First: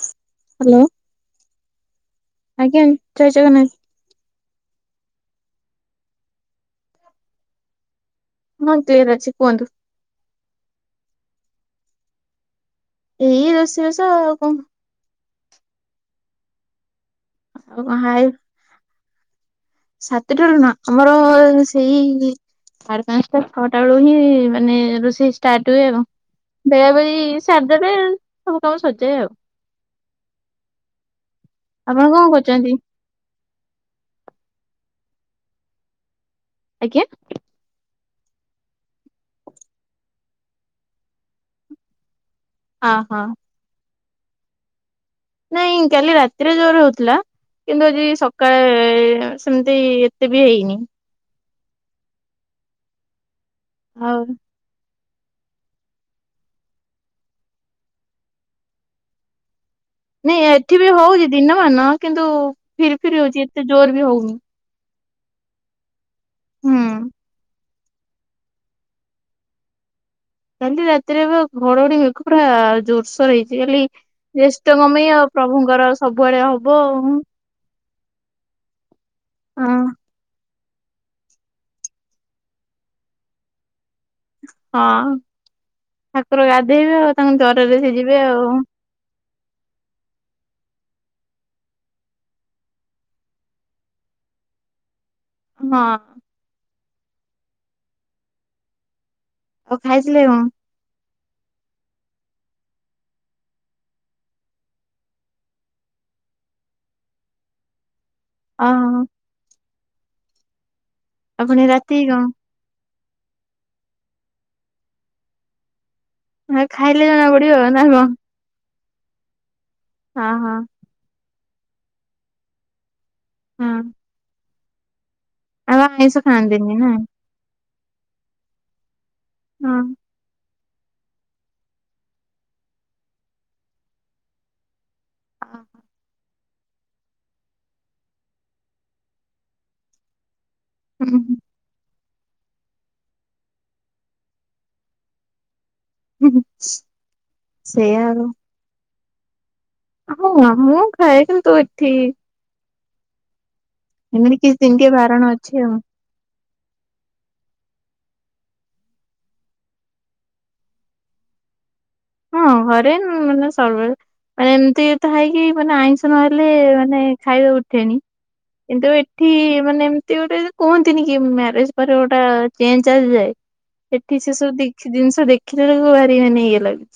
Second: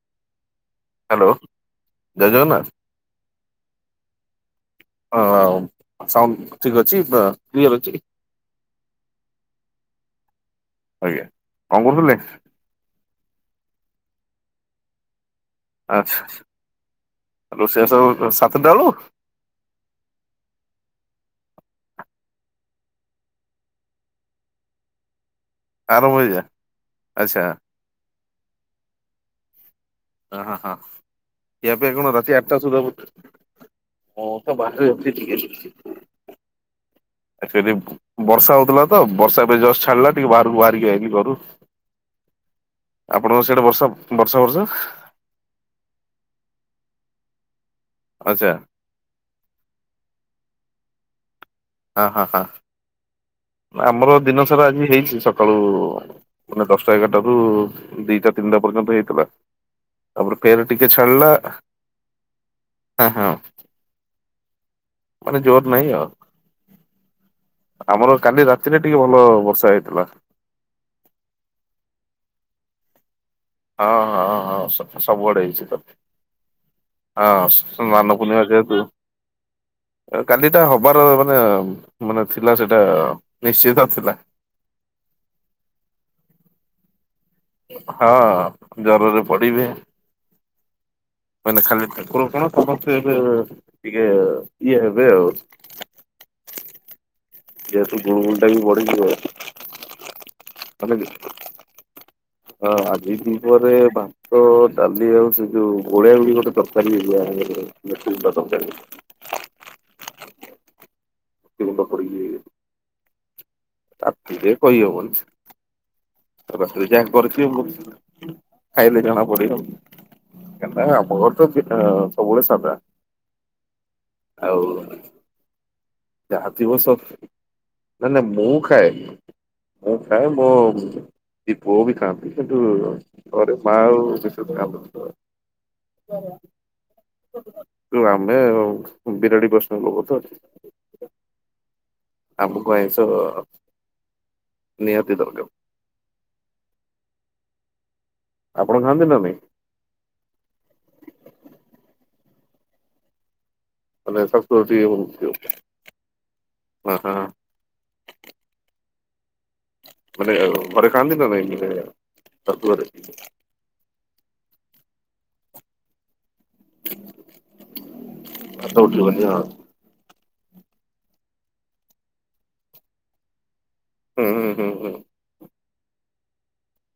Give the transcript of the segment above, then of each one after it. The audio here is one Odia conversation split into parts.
ହ୍ୟାଲୋ ହ୍ୟାଲୋ ଜୟ ଜଗନ୍ନାଥ ଆଜ୍ଞା ଜୟ ଜଗନ୍ନାଥ। ହ ସାଉଣ୍ଡ ଠିକ୍ ଅଛି କ୍ଲିୟର ଅଛି। ହଁ କ୍ଲିୟର ଅଛି କୁହନ୍ତୁ? ଆଜ୍ଞା କଣ କରୁଥିଲେ? ଏଇ ରୋଷେଇ ବାସ ଆଉ କଣ? ଆଚ୍ଛା ରୋଷେଇ ଆଉ କଣ ବାସ ହାଇ ହୋ ସାତଟା ବେଳୁ? ସାତଟାରୁ ନା ଆମର ସେଇ ସାରେ ପାଞ୍ଚଟା ଛଅଟା ବେଳୁ ହିଁ ମାନେ ରୋଷେଇ ସ ଷ୍ଟଟ ହୁଏ ଆଉ ଆରମ୍ଭ ହେଇଯାଏ ବେଗା ବେଗି ଆଚ୍ଛା। ସାରଦେବେ ସବୁ କାମ ସରିଯାଏ ଆଉ। ହଁ ହଁ ଖିଆ ପିଆ ଆପଣ କଣ ରାତି ଆଠଟା କରୁଛନ୍ତି ସୁଧା ରୋ ହଁ ତ ବାହରେ ଏମିତି ଟିକେ ଆଜ୍ଞା। ଆକ୍ଚୁଆଲି ବର୍ଷା ହଉଥିଲା ତ ବର୍ଷା ଏବେ ଜଷ୍ଟ ଛାଡ଼ିଲା ଟିକେ ବାହାରକୁ ବାହାରିକି ଆଇଲି ଘରୁ। ହଁ ହଁ ଆପଣଙ୍କ ସିଆଡ଼େ ବର୍ଷା ବର୍ଷା ବର୍ଷା। ନାଇଁ କାଲି ରାତିରେ ଜୋର ହଉଥିଲା କିନ୍ତୁ ଆଜି ଆଚ୍ଛା ସକାଳେ ସେମତି ଏତେ ବି ହେଇନି। ହଁ ହଁ ହଁ ଆମର ଆଉ ଦିନ ସାରା ଆଜି ହେଇଛି ସକାଳୁ ମାନେ ଦଶଟା ଏଗାରଟ ରୁ ଦିଟା ତିନିଟା ପର୍ଯ୍ୟନ୍ତ ହେଇଥିଲା। ତାପରେ ନାଇଁ ଫେର ଏଠି ଟିକେ ବି ହଉଛି ଛାଡିଲା ଦିନମାନ କିନ୍ତୁ ଫିରି ହଁ ଫିରି ହଁ ହଉଛି ଏତେ ଜୋର ବି ହଉନି। ମାନେ ଜୋର ନାହିଁ ଆଉ। ହୁଁ। ଆମର କାଲି ରାତିରେ ଟିକେ ଭଲ ବର୍ଷା ହେଇଥିଲା। କାଲି ରାତିରେ ଏବେ ଘଡଘଡି ହେକି ପୁରା ଜୋରସୋର ହେଇଛି। ଜି ଆଲି ହଁ ହଁ ହଁ ଜେଷ୍ଠଙ୍କମ ଆ ସବୁଆଡେ ହେଇଛି ତ। ପ୍ରଭୁଙ୍କର ସବୁଆଡେ ହବ ଆଉ। ହଁ ସ୍ ମାନ ପୁନିମା ଯେହତୁ ହଁ। କାଲି ସେଟା ହବାର ମାନେ ମାନେ ଥିଲା ସେଟା ନିଶ୍ଚିତ ଥିଲା। ହଁ ଠାକୁର ଗାଧେଇବେ ଆଉ ତାଙ୍କୁ ଜର ହଁ ଜରରେ ପଡିବେ। ମାନେ ଖାଲି ଠାକୁର କଣ ସମସ୍ତେ ଏବେ ଟିକେ ଇଏ ହେବେ ଆଉ। ହଁ। ଯେତୁ ଗୁଣ ଗୁଲଟା ବି ବଢିଯିବ। ଆଉ ଖାଇଥିଲେ କଣ। ତମେ ବି। ହଁ ଆଜି ଦି ପରେ ଭା ତ ଡାଲି ଆଉ ସେ ଯୋଉ ଗୋଳିଆ ଗୋଳି ଗୋଟେ ତରକାରୀ ହେଇଥିଲା [unintelligible] ତରକାରୀ। ଓହୋ ଆଉ ପୁଣି ରାତି କଣ। ତା କହି ହବନି। ରେ ଖାଇଲେ ଯାହା ଜଣା ପଡିବ କରିଥିବ ନା କଣ? ଖାଇଲେ ଜଣା ପଡିବ। ହଁ ହଁ। ନାଁ ଆମ ଘର ତ ସବୁବେଳେ ସାଦା। ହଁ। ଆଉ। ଆମ ମିସ୍। ଯାହାଥିବ ସବୁ ହେନେ ମୁଁ ଖାଏ। ହଁ। ମୁଁ ଖାଏ ମୋ ସେ ପୁଅ ବି ଖାଆନ୍ତି କିନ୍ତୁ ଘରେ ମା ଆଉ ସେ ସ ଆମେ ବିରାଡି ପ୍ରସନ ଲୋକ ତ ଅ। ହୁଁ ହଁ। ଆମକୁ ଆଇଁଷ ନିହାତି ଦରକାର। ସେଇୟାଉ। ଆପଣ ଖାଆନ୍ତି ନା ନାଇଁ। ହଁ ମୁଁ ଖାଏ କିନ୍ତୁ ଏଠି ମେ ଏମିତି ସ କିଛି ଦିନ ଟିକେ ବାରଣ [unintelligible] ଅଛି ଆଉ। ହ ହଁ। ମାନେ ଘରେ ଖାଆନ୍ତି ନା ନାଇଁ ମାନେ ହଁ ଘରେ ମାନେ ସବବେଳେ ମାନେ ଏମିତି ତା ହେଇକି ମାନେ ଆଇ ନହେଲେ ମାନେ ଖାଇବାକୁ ଉଠେଣି ଭାତ କିନ୍ତୁ ଉଠିବନି ଏଠି ହଁ ମାନେ ସେ ଗୋଟେ କୁହନ୍ତିନି କି ମ୍ୟାରେଜ ପରେ ଗୋଟେ ଚେଞ୍ଜ ଆସିଯାଏ। ଏଠି ହୁଁ ସେ ହୁଁ ସବୁ ହୁଁ ହୁଁ ଦେଖି ଜିନିଷ ଦେଖିଲେ ବେଳକୁ ଭାରି ମାନେ ଇଆ ଲାଗୁଛି।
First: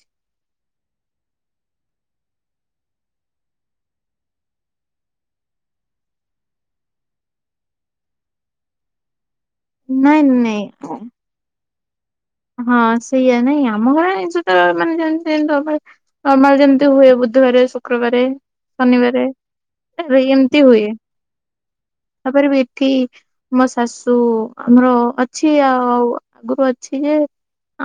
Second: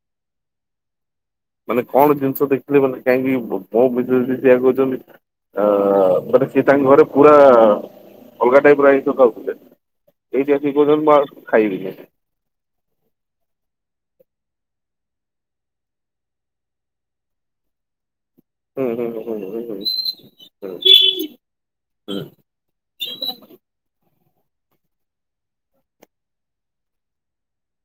ମାନେ କଣ ଜିନିଷ ଦେଖିଲେ ମାନେ କାହିଁକି ମୋ ବିଶୟ ରେ ବି କହୁଛନ୍ତି। ଅ ମାନେ ସିଏ ତାଙ୍କ ଘରେ ପୁରା ଅଲଗା ଟାଇପ୍ର ଆଇଁଷ ଖାଉଥିଲେ। ନାଇଁ ଏଇଠି ଅଶିକି ନାଇଁ କହୁଛନ୍ତି ମୁଁ ଆଉ ଖାଇବିନୀ। ହଁ ସେଇଆ ନାଇଁ ଆମ ଘର ଏଞ୍ଚି ତ ମାନେ ଯେମିତି [unintelligible] ନର୍ମାଲ ଯେମିତି ହୁଏ ବୁଧବାର, ଶୁକ୍ରବାରେ ହୁଁ ହୁଁ ଶନିବାର ହୁଁ ହୁଁ ହୁଁ ହୁଁ। ଏ ଏମିତି ହୁଏ ତାପରେ ବି କି ମୋ ଶାଶୁ ଆମର ଅଛି ଆଉ ଆଗରୁ ଅଛି ଯେ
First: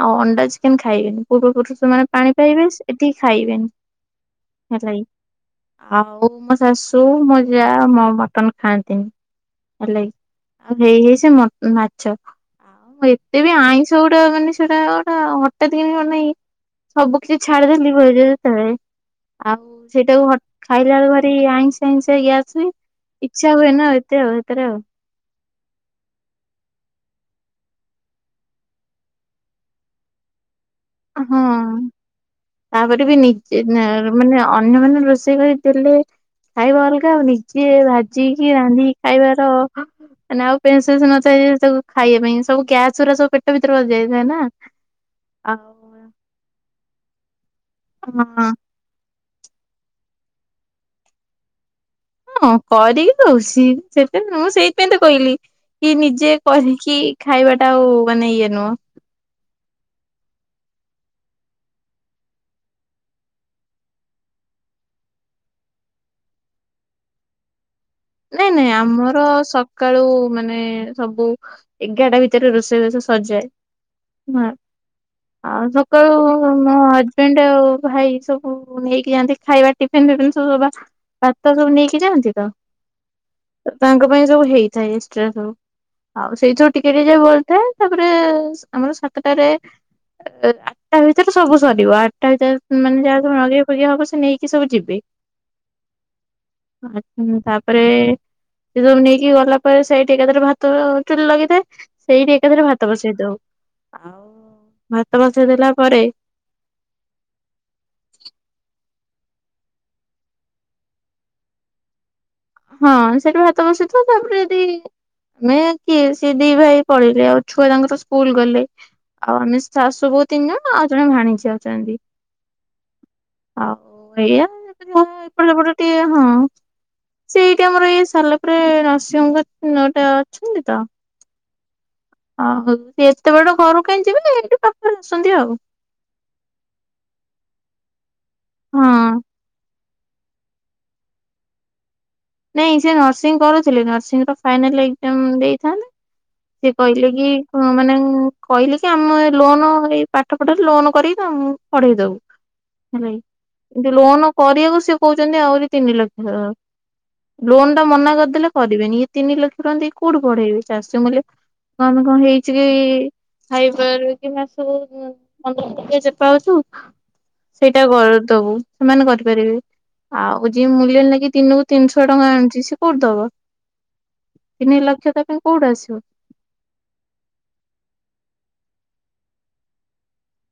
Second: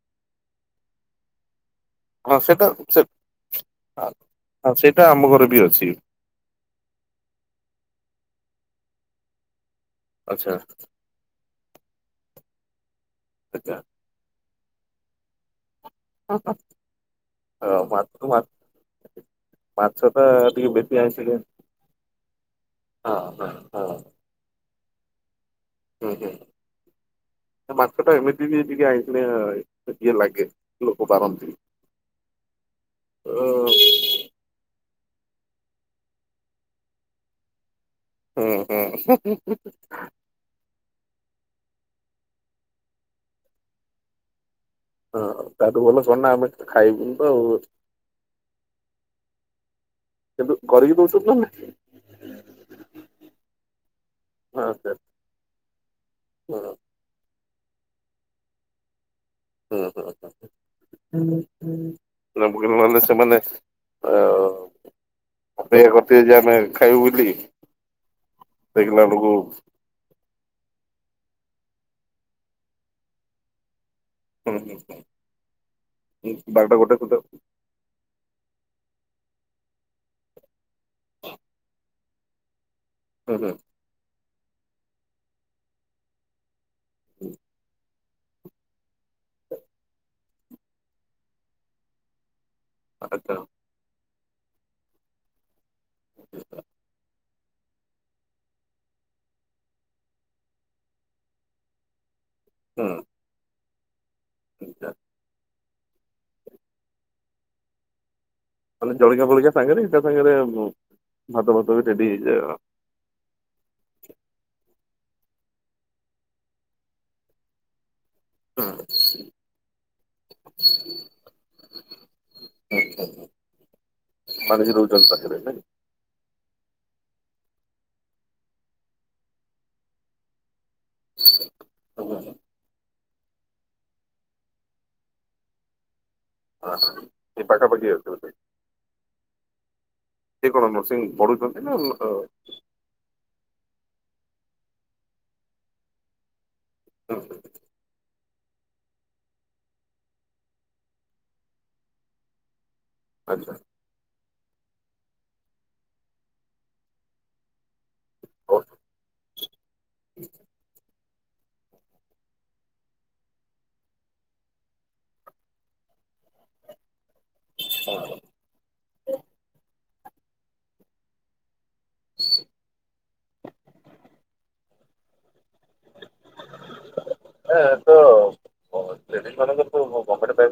ଆଉ ଅଣ୍ଡା, ଚିକେନ୍ ଖାଇବେନି ପୂର୍ବ ପୁରୁଷ ମାନେ ପାଣି ହଁ ପାଇବେ। ସେଇଟା ସେ ଏଟି ହଁ ଖାଇବେନି ହେଲାକି ସେଇଟା ଆମ ଘରେ ବି ଅଛି ଆଉ ଶାଶୁ ମୋ ଯାଆ ମଁ ମଟନ ଖାଆନ୍ତିନି। ହେଲାକି ଆଚ୍ଛା ଆଉ ହେଇ ହେଇ ସେ ମ ମାଛ ଆଉ ମୁଁ ଏତେ ବି ଆଚ୍ଛା। ଆଇଁଷ ସେ ଗଟ ମାନେ ସେଟା ଗୋଟା ହଠାତ୍ କିନୀ ନାଇଁ ସବୁ କିଛି ହଁ ଛାଡ଼ିଦେଲି ମା [unintelligible] ମା ଯେତେବେଳେ ଆଉ ମାଛଟା ସେଇଟାକୁ ହଟ୍ ଟିକେ ବେଶୀ ଖାଇଲା ବେଳୁ ଭାରି ଆଇଁଷିଣିଆ ଆଇଁସିଆ ଆଇଁଶିଆ ଗ୍ୟାସ ହୁଏ। ହଁ ହଁ ଈଚ୍ଛା ହୁଏନି ହଁ ନା ଏତେ ଆଉ ହେଥିରେ ଆଉ। ହୁଁ ହୁଁ ମାଛଟା ଏମିତି ବି ଟିକେ ଆଇଁଷିଆ ଟିକେ ଲାଗେ। ଲୋକ ହୁଁ ବାରନ୍ତି। ତାପରେ ବି ଅ ନିଜେ ଜା ମାନେ ଅନ୍ୟ ମାନେ ରୋଷେଇ କରି ଦେଲେ ଖାଇବା ଅଲଗା ଆଉ ନିଜେ ଭା ଯି କିି ହୁଁ ହୁଁ ରାନ୍ଧିକି ହୁଁ ଖାଇବାର ମାନ ଆଉ ପେନ୍ସେନ୍ସ ନଥାଏ ସବୁ ଖାଇବା ପାଇଁ ସବୁ ଗ୍ୟାସ ଗୁୁରା ସବୁ ପେଟ ଭିତରେ ବସିଯାଏ ଥାଏ ନାଁ। ହଁ ତାଠୁ ଭଲ କଣ ନାଁ ଆମେ ଖାଇବୁନି ତ ଆଉ ହଁ। ଏବେ କରିକି ଦଉଛନ୍ତି ନା ନାଇଁ? ହଁ କରିକି ଦଉଛି ସେଥିପାଇଁ ମୁଁ ସେଇଥିପାଇଁ ହଁ ତ କହିଲି କି ନିଜେ ହଁ କରିକି ଖାଇବା ଟା ଆଉ ମାନେ ଇଏ ନୁହଁ। ହଁ ହଁ ହଁ ହଁଁ। [unintelligible] ସେ ମାନେ ଆ ଅପେକ୍ଷା କରିଥିବେ ଯାହେଲେ ଖାଇବୁ ବୋଲି। ନାଇଁ ନାଇଁ ଦେଖିଲା ଆମର ବେଳକୁ ସ ସକାଳୁ ମାନେ ସବୁ ଏଗାରଟା ଭିତରେ ରୋଷେଇ ବାସ ସରିଯାଏ। ହୁଁ ଆଉ ସକାଳୁ ବାରଟା ମୋ ଗୋଟେ ସୁଦ୍ଧା ହଜବେଣ୍ଡ ଆଉ ଭାଇ ସବୁ ହ ନେଇକି ଯାଆନ୍ତି ଖାଇବା ଟିଫିନ ବିଫିନ ସବୁ ଭାତ ସବୁ ନେଇକି ଯାଆନ୍ତି ତ ହୁଁ ହୁଁ। ତାଙ୍କ ପାଇଁ ସବୁ ହେଇଥାଏ ଏକ୍ସଟ୍ରା ସବୁ। ଆଉ ସେଇଥିରୁ ଟିକେ ଟିକେ ଯାହା ବଳିଥାଏ ତା ତାପରେ ଆମର ସାତଟାରେ ଆଠଟା ଭିତରେ ସବୁ ସରିବ ଆଠଟା ଭିତରେ ମାନେ ଯାହା ଆଚ୍ଛା ସବୁ ନଗେଇ ଫଗେଇ ହବ। ସେ ନେଇକି ସବୁ ଯିବେ ତାପରେ ସେ ସବୁ ନେଇକି ଗଲା ପରେ ସେଇଠି ଏକାଥରେ ଭାତ ଚୁଲି ଲାଗିଥାଏ। ସେଇଠି ଏକାଥରେ ହୁଁ ଭାତ ବସେଇ ଦଉ ଭାତ ବସେଇ ଦେଲା ପରେ ମାନେ ଜଳିଖିଆ ଫଳିଖିଆ ସାଙ୍ଗେରେ ଏଇଟା ସାଙ୍ଗରେ ଭାତ ଭାତ ବି ରେଡି ହେଇଯାଏ ଆଉ। ହଁ ସେଠି ଭାତ ବସିଥିବ ତାପରେ ଯଦି ଆମେ କିଏ ସେ ଦି ଭାଇ ପଳେଇବେ। ଆଉ ଛୁଆ ତାଙ୍କର ସ୍କୁଲ ଗଲେ ଆଉ ଆମେ ଶାଶୁ, ବୋଉ ତିନି ଜଣ ଆଉ ଜଣେ ଭାଣିଜୀ ଅଛନ୍ତି। ଆଉ ଏଇଆ ମାନିକି ରହୁଛନ୍ତି ମୁଁ ପାଖରେ ଏପଟେ ନାଇଁ? ସେପଟ ଟିକେ। ହୁଁ ସେ ଏଇଠି ଆମର ଏଇ ସାରିଲା ପରେ ନରସିଂହଙ୍କଟେ ଅଛନ୍ତି ତ ଓ ଓ ହଉ ଏତେ ବାଟ ଘରକୁ କାହିଁ ଯିବେ ନା ଏଇଠି ପାଖରେ ଆସନ୍ତି ଆଉ। ହଁ ହ ଏ ପାଖାପାଖି ଅଛିନ୍ତି। ହଁ। ସେ କଣ ନରସିଂ ପଢୁଛନ୍ତି ନା ନାଇଁ ସେ ନର୍ସିଂ କରୁଥିଲେ ନର୍ସିଂ ର ଫାଇନାଲ ଏକ୍ଜାମ ଦେଇଥାନ୍ତେ। ସେ କହିଲେ କି ମାନେ କହିଲେ କି ଆମେ ଲୋନ ଏଇ ପାଠ ପଢାରେ ଲୋନ କରିକି ଆମ ପଢେଇ ଦବୁ ନାଇଁ ଆଛା। ଯୋ ଲୋନ୍ କରିବାକୁ ସେ କହୁଛନ୍ତି ଆହୁରି ତିନି ଲକ୍ଷ ଲୋନ ଟା ମନା କରିଦେଲେ ହଉ। କରିବେନି ଇଏ ତିନି ଲକ୍ଷ ଟନ୍ତି କୋଉଠି ପଢେଇବେ ଚାଷୀ ମୁଲିଆ। କଣ କଣ ହେଇଛି କି ଖାଇପାର କି ମାସ ପନ୍ଦର ଦ [unintelligible] ପାଉଛୁ ସେଇଟା ଦବୁ ସେମାନେ କରିପାରିବେ। ଆଉ ଯିଏ ମୂଲ୍ୟ ଲାଗି ଦିନକୁ ତିନିଶହ ଟଙ୍କା ଆଣୁଛି ସେ କୋଉଠୁ ଦବ। ତିନି ଲକ୍ଷ ତା ପାଇଁ କୋଉଠୁ ଆସିବ। ଏ ତ ଲେଡିଜ୍‌ ମାନଙ୍କର ତ କମ୍ପାନି ପେ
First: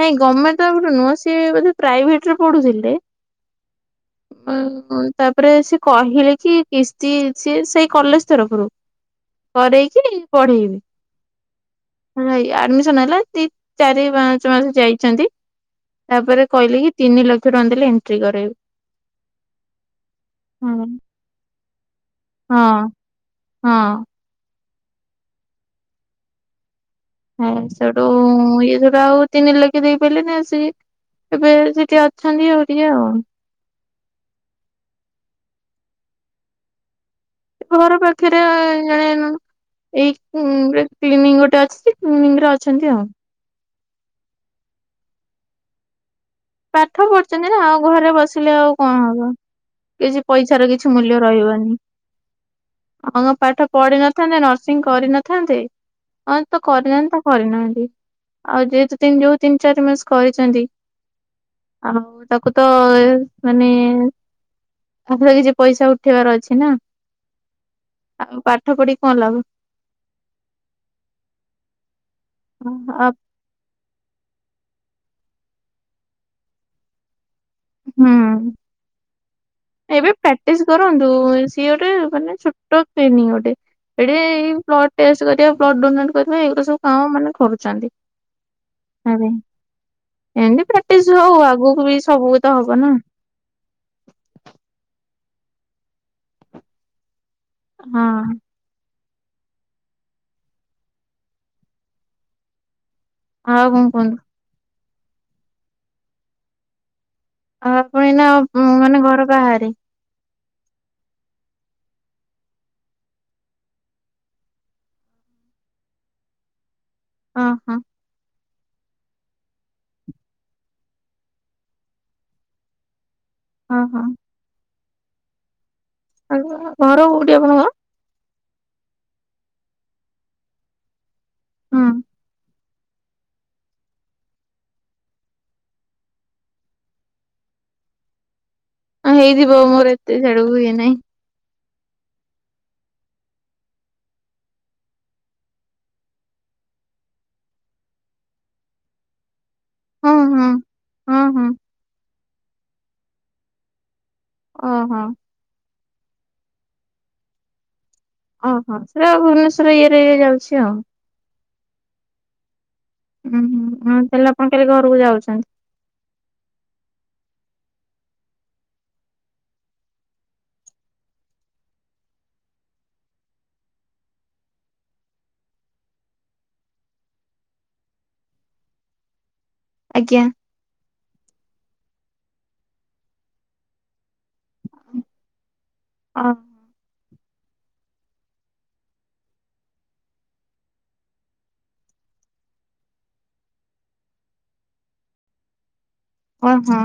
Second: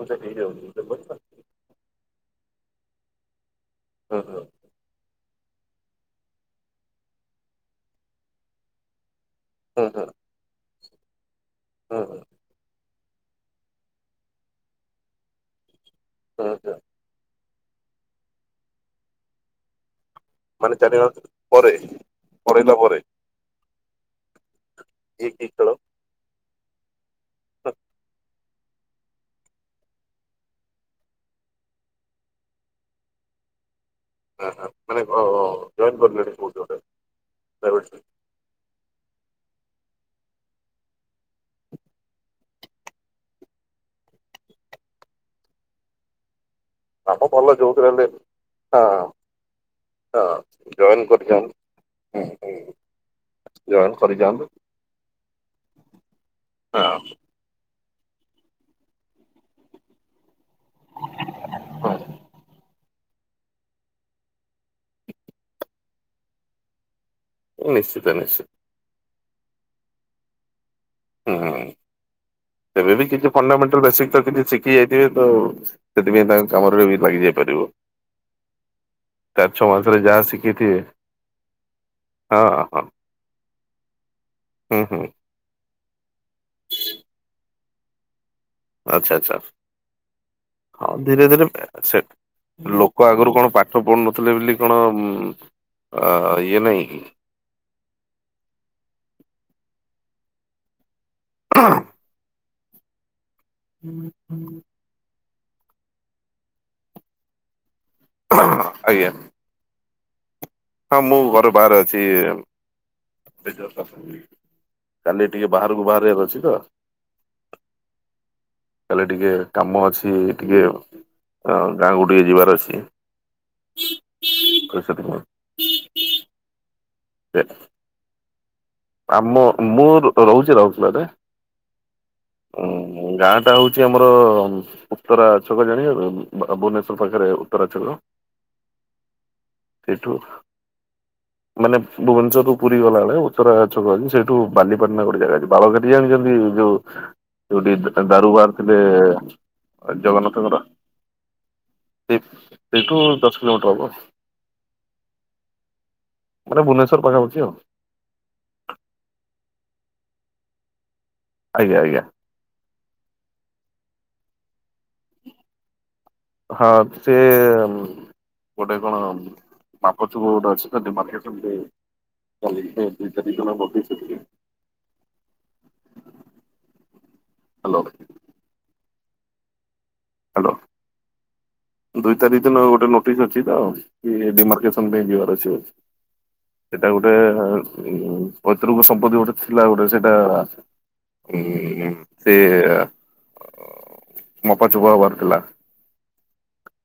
ନାଇଁ ଗମେଣ୍ଟର ହୁଁ ତ ହୁଁ ନୁହଁ ସିଏ ବୋଧେ ପ୍ରାଇଭେଟ ରେ ପଢୁଥିଲେ। ହୁଁ ହୁଁ ତାପରେ ସେ କହିଲେ କି କିସ୍ତି ସେ ସେଇ କଲେଜ ତରଫରୁ କରରେଇକି ପଢେଇବି। ହଁ। ନାଇଁ ଆଡମିସନ ହେଲା ସି ଚାରି ପାଞ୍ଚ ମାସ ଯାଇଚନ୍ତି। ତାପରେ ହୁଁ ହୁଁ। କହିଲେ କି ତିନି ଲକ୍ଷ ଟଙ୍କା ଦେଲେ ଏଣ୍ଟ୍ରି କରେଇବି। ମାନେ ହଁ ଚାରିମାସ ପରେ ପେଢେଇଲା ହଁ ପରେ। ହଁ। ଇକି ଖେଳ। ହୁଁ ସେଠୁ ଇଏ ଯୋଉଟା ଆଉ ତିନି ଲକ୍ଷ ଦେଇପାରିଲେ ନା ସେ ଏବେ ସେ ଟିକେ ଅଛନ୍ତି ଆଉ ଟିକେ ଆଉ ହାଁ ହାଁ ମାନେ ଅ ଅ ଜଏନ୍‌ କରଲେଣି କୋଉଟି ଗୋଟେ। ପ୍ରାଇଭେଟ ଘର ପାଖରେ ଆ ଜଣେ ନୁହଁ। ଏଇ ନିରେ କ୍ଲିନିକ ଗୋଟେ ଅଛି କ୍ଲିନିକରେ ଅଛନ୍ତି ଆଉ। ପାଠ କାମ ଭଲ ପଢିଚନ୍ତି ନା ଆଉ ଯୋଉଥିରେ ହେଲେ ଘରେ ବସିଲେ ଆଉ ହଁ କଣ ହବ। କିଛି ହଁ ପଇସାର କିଛି ଜଏନ୍ ମୂଲ୍ୟ କରିଯାଆନ୍ତୁ ରହିବନି। ହ ଆମ ପାଠ ଜଏନ୍ ପଢିିନଥାନ୍ତେ କରିଯାଆନ୍ତୁ ନର୍ସିଂ କରିନଥାନ୍ତେ ହଁ ତ ହଁ କରିନାହାନ୍ତି ତ କରିନାହାନ୍ତି ଆଉ ଯେହେତୁ ତିନି ଯୋଉ ତିନି ଚାରି ମାସ କରିଚନ୍ତି ଆଉ ତାକୁ ତ ଏ ମାନେ ପାଖରେ ଏଇ ଯୋ ପଇସା ଉଠେଇବାର ଅଛି ନା। ନିଶ୍ଚିତ ଆଉ ନିଶ୍ଚିତ। ପାଠ ପଢି କଣ ଲାଭ। ହୁଁ ଏବେ ଆଉ ବି କିଛି ଫଣ୍ଡାମେଣ୍ଟାଲ ବେସିକ ତ କିଛି ଶିଖି ଯାଇଥିବେ ତ ସେଥିପାଇଁ ତାଙ୍କ କାମରେ ବି ଲାଗିଯାଇପାରିବ। ହୁଁ। ମାସରେ ଏବେ ଯାହା ପ୍ରାକ୍ଟିସ ଶିଖିଥିବେ କରନ୍ତୁ ସିଏ ଗୋଟେ ମାନେ ହଁ ଛୋଟ ହଁ କ୍ଲିନିକ ଗୋଟେ। ଏଠି ହୁଁ ବ୍ଲଡ ହୁଁ ଟେଷ୍ଟ କରିବା ବ୍ଲଡ ଡୋନେଟ୍ କରିବା ଏଉଡା ସବୁ କାମ ମାନେ କରୁଚନ୍ତି। ଆଚ୍ଛା ଆଚ୍ଛା। ହଁ ପ୍ରାକ୍ଟିସ ଧୀରେ ହଉ ଧୀରେ ଆଗକୁ ବି ସେ ସବୁ ତ ହବ ନା ଲୋକ ଆଗରୁ କଣ ପା ପାଠ ପଢୁ ନଥିଲେ ବୋଲି କଣ ଇଏ ନାହିଁ କି। ହଁ। ହଁ। ଆଉ କଣ ହୁଁ କୁହନ୍ତୁ ହୁଁ। ଆଉ ପୁଣି ନା ମାନେ ଘର ବାହାରେ। ହଁ ମୁଁ ଘରୁ ବାହାରେ ଅଛି ଏ ଜଷ୍ଟ ଆସିଲି। କାଲି ଟିକେ ବାହାରକୁ ବାହାରିବାର ଅଛି ତ। ଉଁ ହୁଁ। କାଲି ଟିକେ କାମ ଅଛି ଟିକେ ଗାଁକୁ ଟିକେ ଯିବାର ଅଛି। ଓହୋ। ପ୍ର [unintelligible] ଆପଣ ଘର କୋଉଠି ଆପଣଙ୍କର। ଆମ ମୁଁ ରହୁଛି ରାଉରକେଲା ରେ। ହୁଁ। ଉଁ ମୁ ଗାଁ ଟା ହଉଛି ଆମର ଉତ୍ତରା ଛକ ଜାଣିଚ ତ ଭୁବନେଶ୍ଵର ପାଖରେ ଉତ୍ତରା ଛକ। ଆ, ହେଇଥିବ ମୋର ସେଇଠୁ ଏତେ ସିଆଡକୁ ଇଏ ନାହିଁ। ମାନେ ଭୁବନେଶ୍ୱର ରୁ ପୁରୀ ଗଲା ବେଳେ। ଉତରା ଛକ ଅଛି ସେଇଠୁ ବାଲିପାଟଣା ଗୋଟେ ଜାଗା ଅଛି ବାଳକାଟି ଜାଣିଛନ୍ତି ଯୋଉ ଯୋଉଠି ଦାରୁବାହାରି ଥିଲେ ହଁ ହଁ। ଜଗନ୍ନାଥଙ୍କର ହଁ ହଁ ସେ ସେଇଠୁ ଦଶ କିଲୋମିଟର ହବ। ଅଁ ହଁ। ମାନେ ଭୁନେଶ୍ୱର ପାଖାପାଖି ଆଉ। ଓହୋ ସେଇଟା ଭୁବନେଶ୍ୱର ଇଏ ରେ ଇ ଯାଉଛି ଆଉ। ଆଜ୍ଞା ଆଜ୍ଞା। ଉୁଁ ହୁଁ ହୁଁ ତାହେଲେ ଆପଣ କାଲି ଘରକୁ ଯାଉଛନ୍ତି। ହଁ ସେ ଗୋଟେ କଣ ମାପଚୁପ୍ ଗୋଟେ ଅଛି ତ ଟି ମାପଚୁପ କୁ [unintelligible] ହ୍ୟାଲୋ। ଆଜ୍ଞା। ଲୋ। ଦୁଇ ତାରିଖ ଦିନ ଗୋଟେ ନୋଟିସ ଅଛି ତ ଡିମାର୍କସନ ପାଇଁ ଯିବାର ଅଛି। ଅ ସେଟା ଗୋଟେ ପୈତୃକ ସମ୍ପତ୍ତି ଗୋଟେ ଥିଲା ଗୋଟେ ସେଟା ଏ ଏମ୍ ତି ମପାଚୁପ ହବାର ଥିଲା। ଉୁଁ ହୁଁ।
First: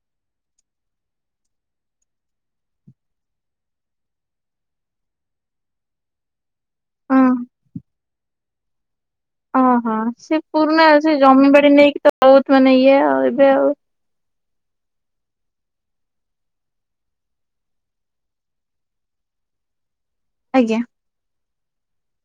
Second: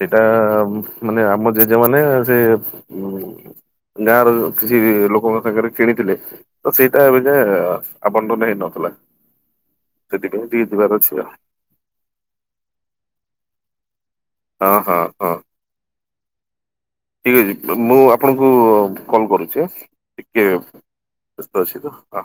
ସେଇଟା ମାନେ ଆମ ଜେଜେ ମାନେ ସେ ଗାଁ ର କିଛି ଲୋକଙ୍କ ସାଙ୍ଗରେ କିଣିଥିଲେ ତ ସେଇଟା ଏବେ ହଁ ଯେ ଆବଣ୍ଟନ ହେଇନଥିଲା। ଓହୋ ସେ ସେଥିପାଇଁ ଟିକେ ପୁରୁଣା ଯିବାର ଏ ଅଛି ସେ ଆଉ ଜମିିବାଡି ନେଇକି ତ ବହୁତ ମାନେ ଇଏ ଆଉ ଏବେ ଆଉ ହଁ ହଁ ହଁ। ଠିକ୍ ଅଛି ମୁଁ ଆପଣଙ୍କୁ କଲ୍ କରୁଛି ଟିକେ ଆଜ୍ଞା। ବ୍ୟସ୍ତ ଅଛି ତ ହଁ।